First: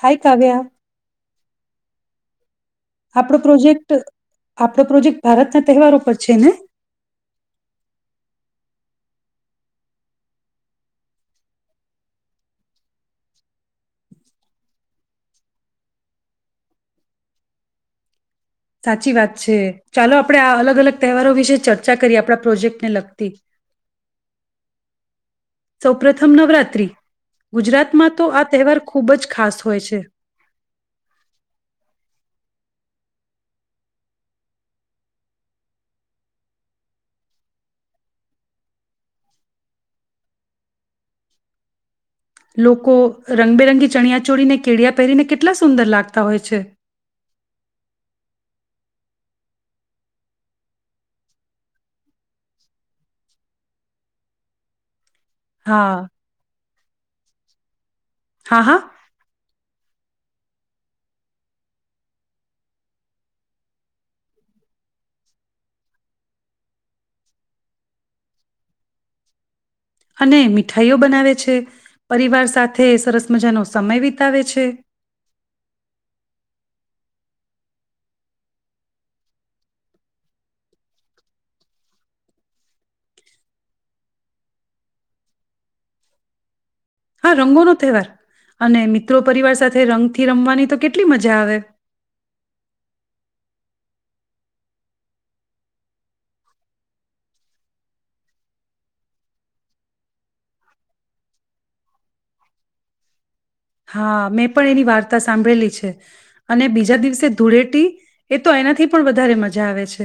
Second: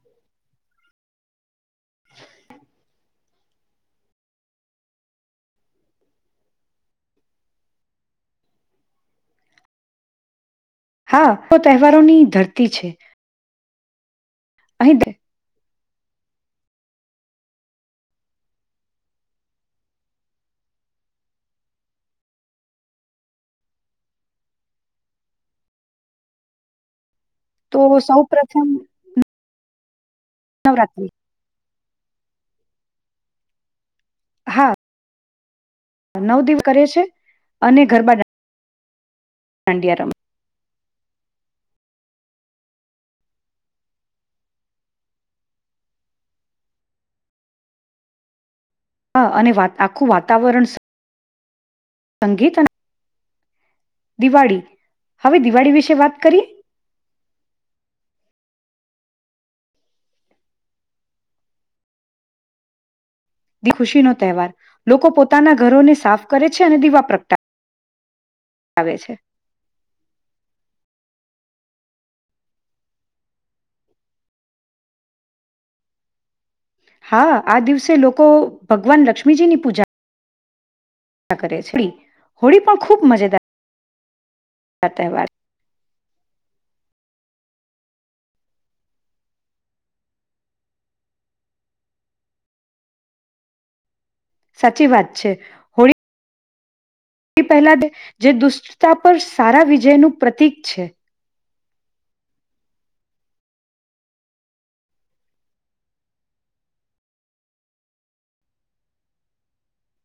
હાય, કાવ્યા. આપ પ્રોજેક્ટ આપ પ્રોજેક્ટ ભારતના તહેવારો પર છે ને? હા તો તહેવારોની ધરતી છે. અહી દે. સાચી વાત છે, ચાલો આપણે આ અલગ અલગ તહેવારો વિશે ચર્ચા કરીએ આપણા પ્રોજેક્ટને લગતી. સૌપથમ નવરાત્રી. ગુજરાતમાં સૌ તો આ પ્રથમ તહેવાર ખૂબ જ ખાસ હોય છે. નવરાત્રી હા, નવ દિવ કરે છે અને ગરબા ગાય. દાંડીયા રમે. લોકો રંગબેરંગી ચણિયા ચોળને કેળિયા પહેરીને કેટલા સુંદર લાગતા હોય છે! હા અને વા આખું વાતાવરણ. સંગીત અને. દિવાળી. હવે દિવાળી હા વિશે વાત કરીએ હા હા દી ખુશીનો તહેવાર લોકો પોતાના ઘરોને સાફ કરે છે અને દીવા પ્રગટાવાવે છે અને મીઠાઈઓ બનાવે છે પરિવાર સાથે સરસ મજાનો સમય વિતાવે છે હા આ દિવસે લોકો ભગવાન લક્ષ્મીજીની પૂજા કરે હો હોળી પણ ખૂબ મજેદાર તહેવાર હા રંગોનો તહેવાર અને મિત્રો પરિવાર સાથે રંગથી રમવાની તો કેટલી મજા આવે સાચી વાત છે હોળી તે પહેલા જે દુષ્ટતા પર સારા વિજયનું પ્રતીિક છે હા મેં પણ એની વાર્તા સાંભળેલી છે અને બીજા દિવસે ધૂળેટી એ તો એનાથી પણ વધારે મજા આવે છે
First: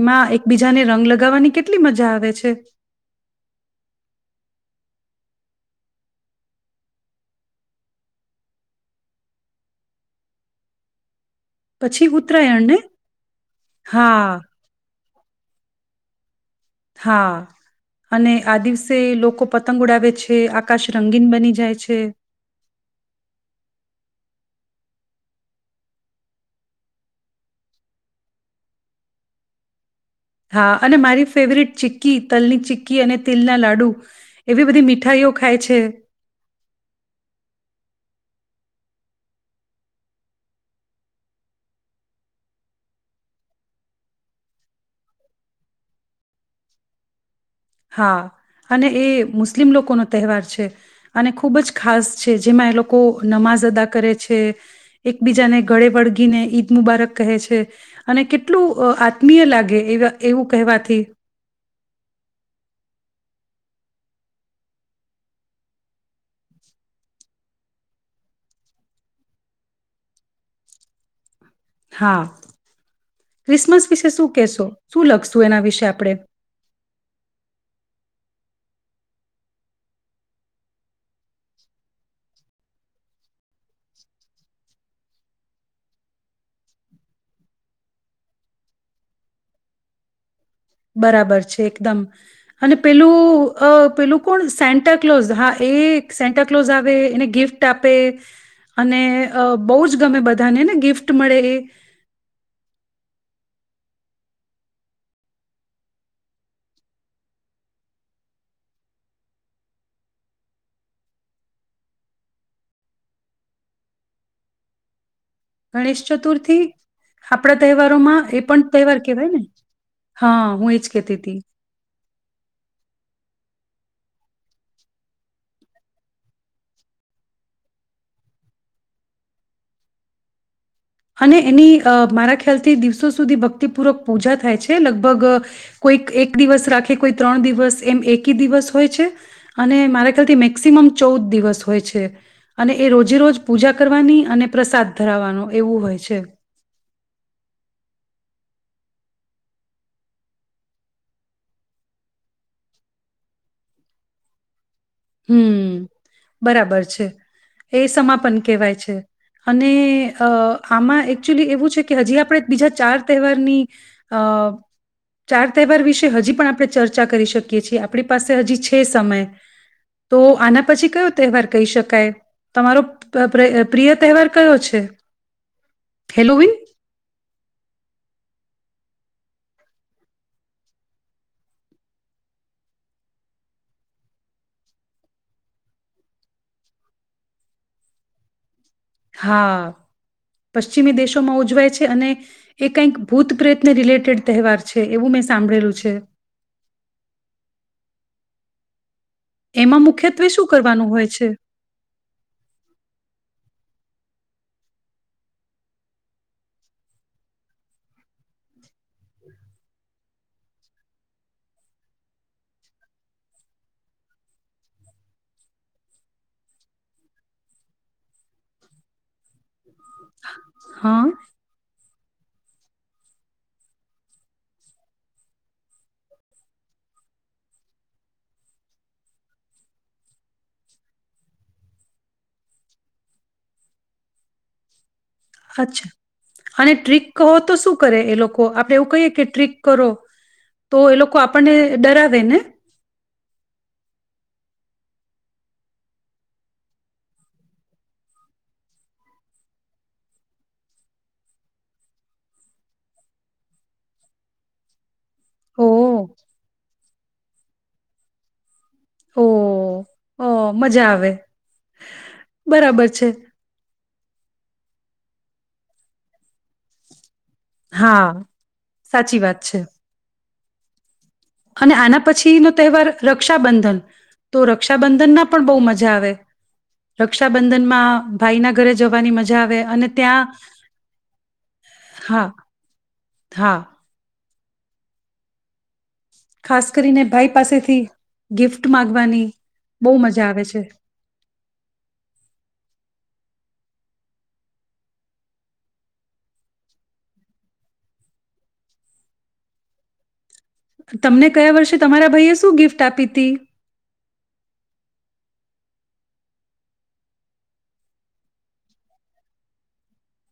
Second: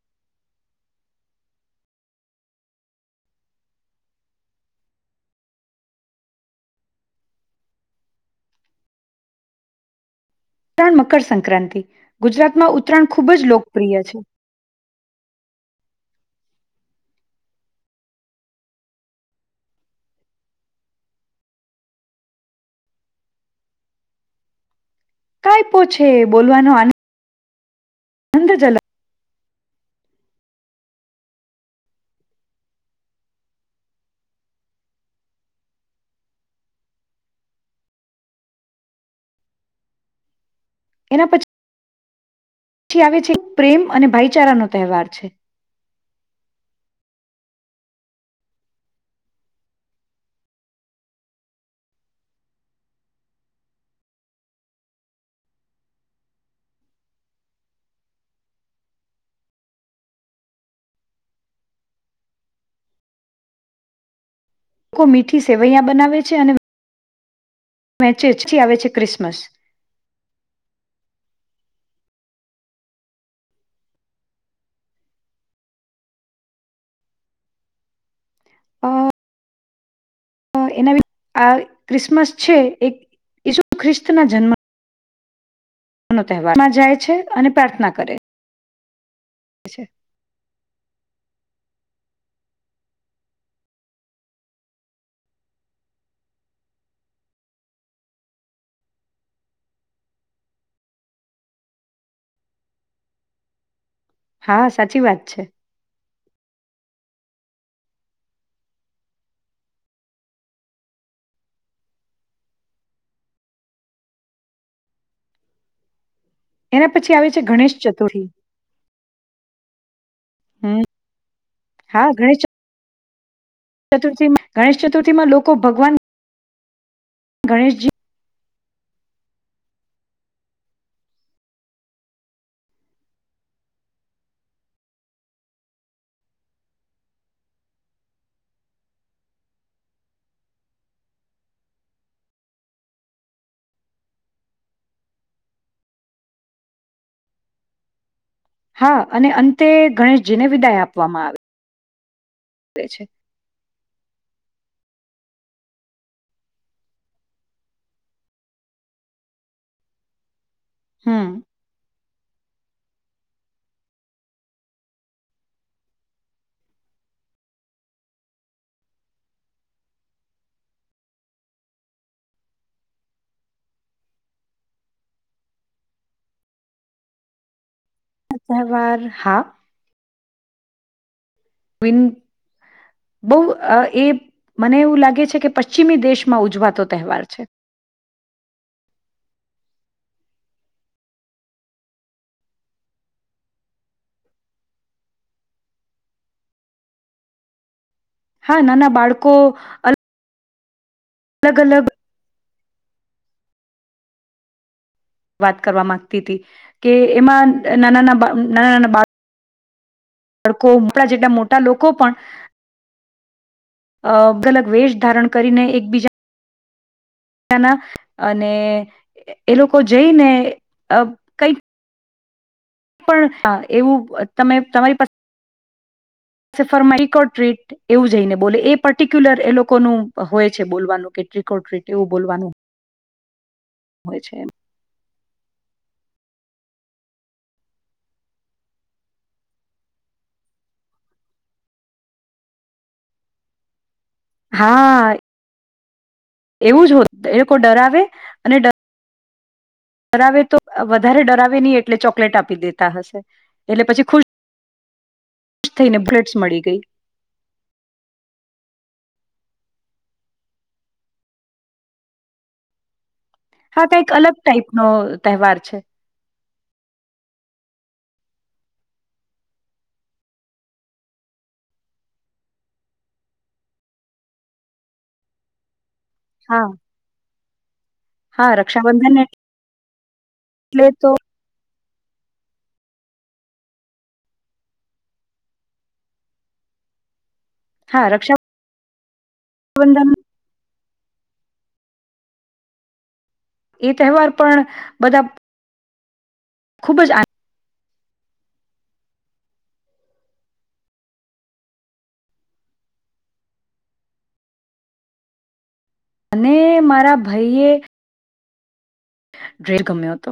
એમાં એકબીજાને રંગ લગાવવાની કેટલી મજા આવે છે ત્રણ મકર સંખ્યા સંક્રાંતિ પછી ઉત્તરાયણ ગુજરાતમાં ને ઉત્તરાયણ ખૂબ જ લોકપ્રિય છે હા હા અને આ દિવસે લોકો પતંગ ઉડાવે છે આકાશ રંગીન બની જાય છે કઈ પો છેે બોલવાનો આનંદ [inaudible] હા અને મારી ફેવરિટ ચિક્કી તલની ચિક્કી અને તિલના લાડુ એવી બધી મીઠાાઈઓ ખાય છે એના પછી પછી આવે છે પ્રેમ અને ભાઈચારાનો તહેવાર છે હા અને એ મુસ્લિમ લોકોનો તહેવાર છે અને ખૂબ જ ખાસ છે જેમાં એ લોકો નમાઝ અદા કરે છે એકબીજાને ગળે વળગીને ઈદ મુબારક કહે છે અને કેટલું આત્મીય લાગે એ એવું કહેવાથી લોકો મીઠી સેવૈયા બનાવે છે અને મેંચેચથી આવે છે ક્રિસમસ હા ક્રિસમસ વિશે શું કહેશો શું લખશું એના વિશે આપણેે અ એના આ ક્રિસમસ છે એક ઈસુ ખ્રિસ્ત ના જન્મ તહેવારમાં જાય છે અને પ્રાર્થના કરે [inaudible] બરાબર છે એકદમ અને પેલું અ પેલું કોણ સેન્ટા કલોઝ હા એ સેન્ટા કલોઝ આવે એને ગિફ્ટ આપે અને બહુ જ ગમે બધાને ને ગિફ્ટ મળે એ હા સાચી વાત છે [inaudible] ચતુર્ થી એના પછી આવે છે આપડા ગણેશ તહેવારો માં ચતુર્થી એ પણ તહેવાર કેહેવાય ને હા હું હમ એજ કેતી હતી ચતુર્થી ગણેશ ચતુર્થીમાં લોકો ભગવાન ગણેશજી અને એની મારા ખ્યાલથી દિવસો સુધી ભક્તિપૂર્વક પૂજા થાય છે લગભગ કોઈક એક દિવસ રાખે કોઈ ત્રણ દિવસ એમ એકી દિવસ હોય છે અને મારા ખ્યાલથી મેક્સિમમ ચૌદ દિવસ હોય છે અને એ રોજે રોજ પૂજા કરવાની અને પ્રસાદ ધરાવવાનો એવું હોય છે હા અને અંતે ગણેશજીને વિદાય આપવામાં આવે છે હમ બરાબર છે એ સમાપન કહેવાય છે અને એ આમાં હમ. એકક્ચ્યુઅલી એવું છે કે હજી આપ આપણે બીજા ચાર તહેવારની ચાર તહેવાર વિશે હજી પણ આપણે ચર્ચા કરી શકીએ છીએ આપણી પાસે હજી છે સમય તો આના પછી કયો તહેવાર કહી શકાય તમારો પ્રિય તહેવાર કયો છે હેલો વિન [inaudible] ન બહુ એ મને એવું લાગે છે કે પશ્ચિમી દેશમાં ઉજવાતો તહેવાર છે હા પશ્ચિમી દેશોમાં ઉજવાય છે અને એ કંઈક ભૂત પ્રયત્ન રિલેટેડ તહેવાર છે એવું મેં સાંભળેલું છે હા ના બાળકો એમાં મુખ્યત્વે શું કરવાનું હોય છે અલગ અલગ વાત કરવા મામાંગતી હતી કે એમાં નાનાના નાના નાના બાળ ડકો ઉપળ જેટલા મોટા લોકો પણ ગલગ વેશ ધારણ કરીને એકબીજાના અને એ લોકો જઈને હા કઈ પણ એવું તમે તમારી પાસે ફ ટટ એવું જઈને બોલે એ પર્ટિક્યુલર એ લોકોનું હોય છે બોલવાનું કે ટ્રિકોર્ડ ટ્રીટ એવું બોલવાનું હોય છે અચ્છા અને ટ્રીિક હોો તો શું કરે એ લોકો આપડે એવું કહીએ કે ટ્રીિક કરો તો એ લોકો આપણને ડરાવે ને હા એવું જ હોત એ લોકો ડરાવે અને ડરાવે તો વધારે ડરાવે નહીિ એટલે ચોકલેટ આપી દેતા હશે એટલે પછી ખુશ ઓ ખુશ થઈને બુલેટ્સ મળી ગઈ ઓ હ મજા આવે બરાબર છે હા કઈક અલગ ટાઈપનોો તહેવાર છે હા સાચી વાત છે અને આના પછી નો તહેવાર રક્ષાબંધન તો રક્ષાબંધન ના પણ બહુ મજા આવે હા રક્ષાબંધનમાં હા ભાઈના ઘરે જવાની રક્ષાબંધન મજા આવે અને ત્યાં એટલે તો હા હા ખાસ કરીને ભાઈ પાસેથી હા રક્ષાબંધન ગિફ્ટ મામાંગવાની બહુ મજા આવે છે એ તહેવાર પણ બધા ખુબ જ આનંદ તમને કયા વર્ષે તમારા ભાઈએ શું ગિફ્ટ આપી હતી અને મારા ભાઈએ ડ્રેર ગમ્યો હતો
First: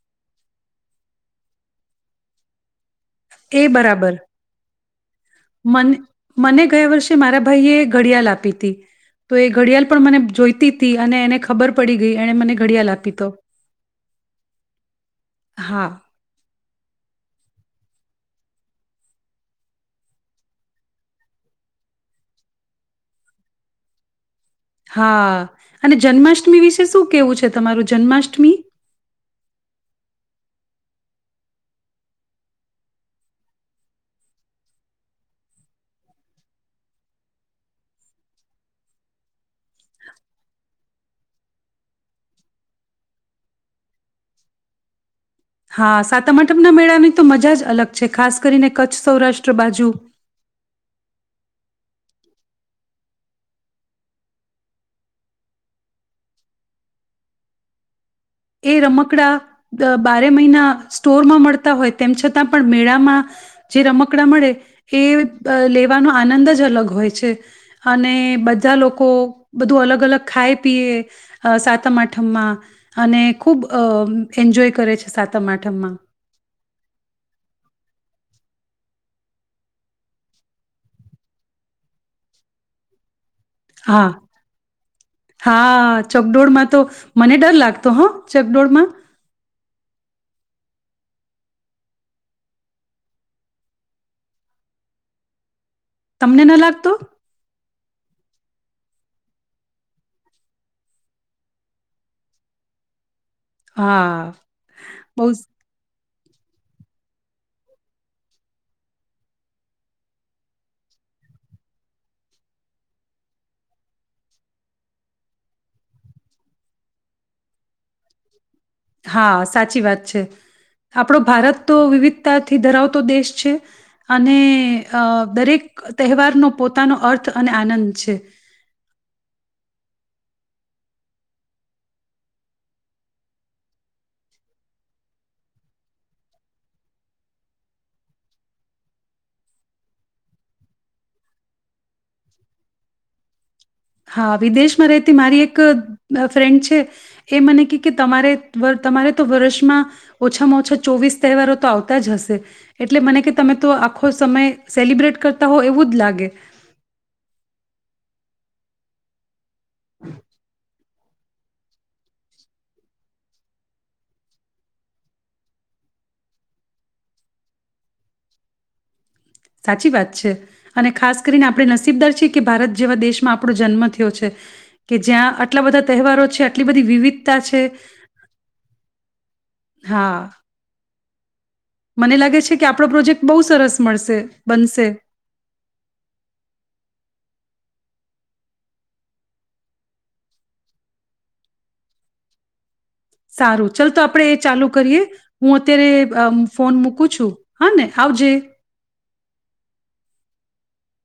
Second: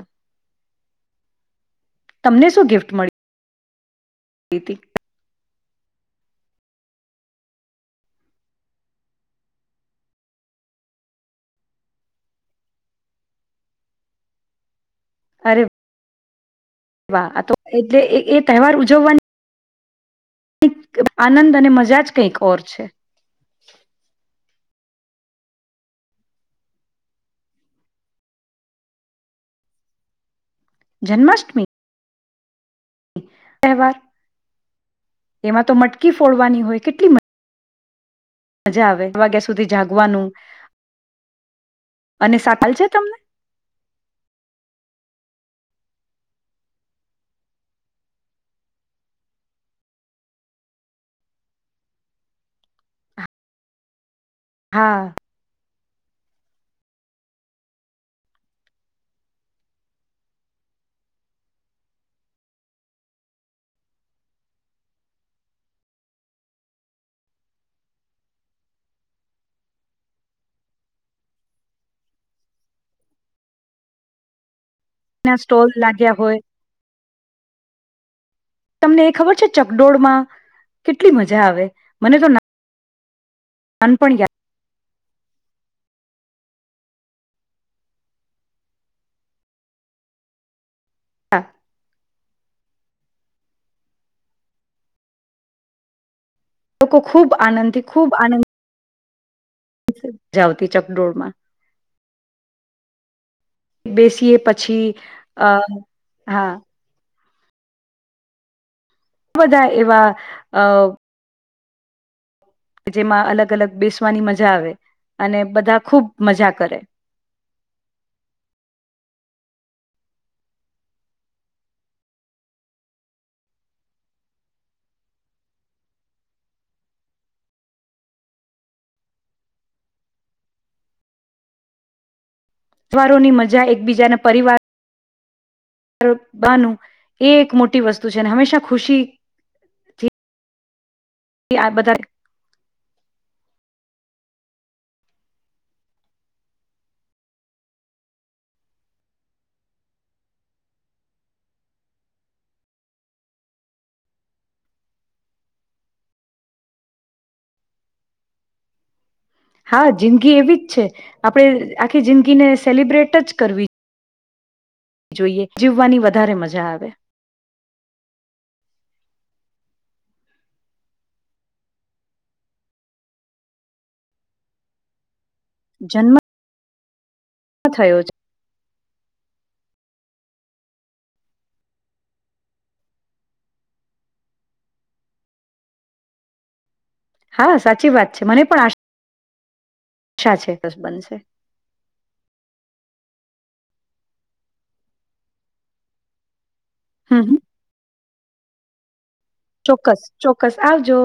તમને શું ગિફ્ટ મળ્યું એ બરાબર ર હતી મ મને ગયા વર્ષે મારા ભાઈએ ઘડિયાલ આપી હતી તો એ ઘડિયાળ પણ મને જોઈતી તી અને એને ખબર પડી ગઈ એને મને ઘડિયાળ આપી તો અરે હા વાહ એટલે એ તહેવાર ઉજવવાની કે આનંદ અને મજા જ કઈક ઓર છે હા અને જન્માષ્ટમી વિશે શું કેવું છે તમારું જન્માષ્ટમી જન્માષ્ટમી તહેવાર એમાં તો મટકી ફોડવાની હોય કેટલી મ મજા આવે એક વાગ્યા સુધી જાગવાનું અને સાકલ છે તમને હા સાતમઠમના મેળાની તો મજા જ અલગ છે ખાસ કરીને કચ્છ સૌરાષ્ટ્ર બાજુ હા એ રમકડા બારે મહિના સ્ટોરમાં મળતા હોય તેમ છતાં પણ મેળામાં જે રમકડાં મળે એ લેવાનો આનંદ જ અલગ હોય છે અને બધા લોકો બધું અલગ અલગ ખાય પીએ સાતમ આઠમમાં અને ખૂબ અ એન્જોય કરે છે ના સાતમ સ્ટોલ આઠમમાં લાગ્યા હોય તમને એ ખબર છે ચકડોળમાં કેટલી મજા આવે મને તો ના હા નાનપણ યા હા ચકડોળમાં તો મને ડર લાગતો હ ચકડોળમાં હા તમને ન લાગતો? લોકો ખુબ આનંદિત ખૂબ આનંદ મજા આવતી ચકડોળમાં હા, બેસીએ પછી બહુ સ અ હા બધાં એવા અ કે જેમાં અલગ અલગ બેસવાની મજા આવે અને બધાં ખૂબ મજા કરે હા સાચી વાત છે. આપણો ભારત તો વિવિધતાથી ધરાવતો દેશ છે. અને અ દરેક તહેવારનો પોતાનો અર્થ અને આનંદ છે તહેવારોની મજા એકબીજાના પરિવાર બાનું એ એક મોટી વસ્તુ છે ને હંમેશા ખુશીથી આ બધાં હા વિદેશમાં રહેતી મારી એક ફ્રેન્ડ છે. એ મને કે કે તમારે તમારે તો વર્ષમાં ઓછામાં ઓછા ચોવીસ તહેવારો તો આવતા જ હશે. એટલે મને કે તમે તો આખો સમય સેલિબ્રેટ કરતા હોવ એવું જ લાગે હા જિંદગી એવી જ છે આપણે આખી જિંદગીને સેલિબ્રેટ જ કરવી જોઈએ. જીવવાની વધારે મજા આવે સાચી વાત છે અને ખાસ કરીને આપણે નસીબદાર છીએ કે ભારત જેવા દેશમાં આપણો જન્મ થયો છે કે જ્યાં આટલા બધા જન્મ તહેવારો છે આટલી બધી વિવિધ તા છે થયો છે હા મને લાગે છે કે આપણો પ્રોજેક્ટ બહુ સરસ મળશે બનશે હા સાચી વાત છે મને પણ આશ સા છે ચોક્ક્સ બનશે સારું ચલ તો આપણે એ ચાલુ કરીએ. હું અત્યારે અમ ફોન મુકું છું. હમ હહ ને આવજે ચોક્કસ ચોક્કસ આવજો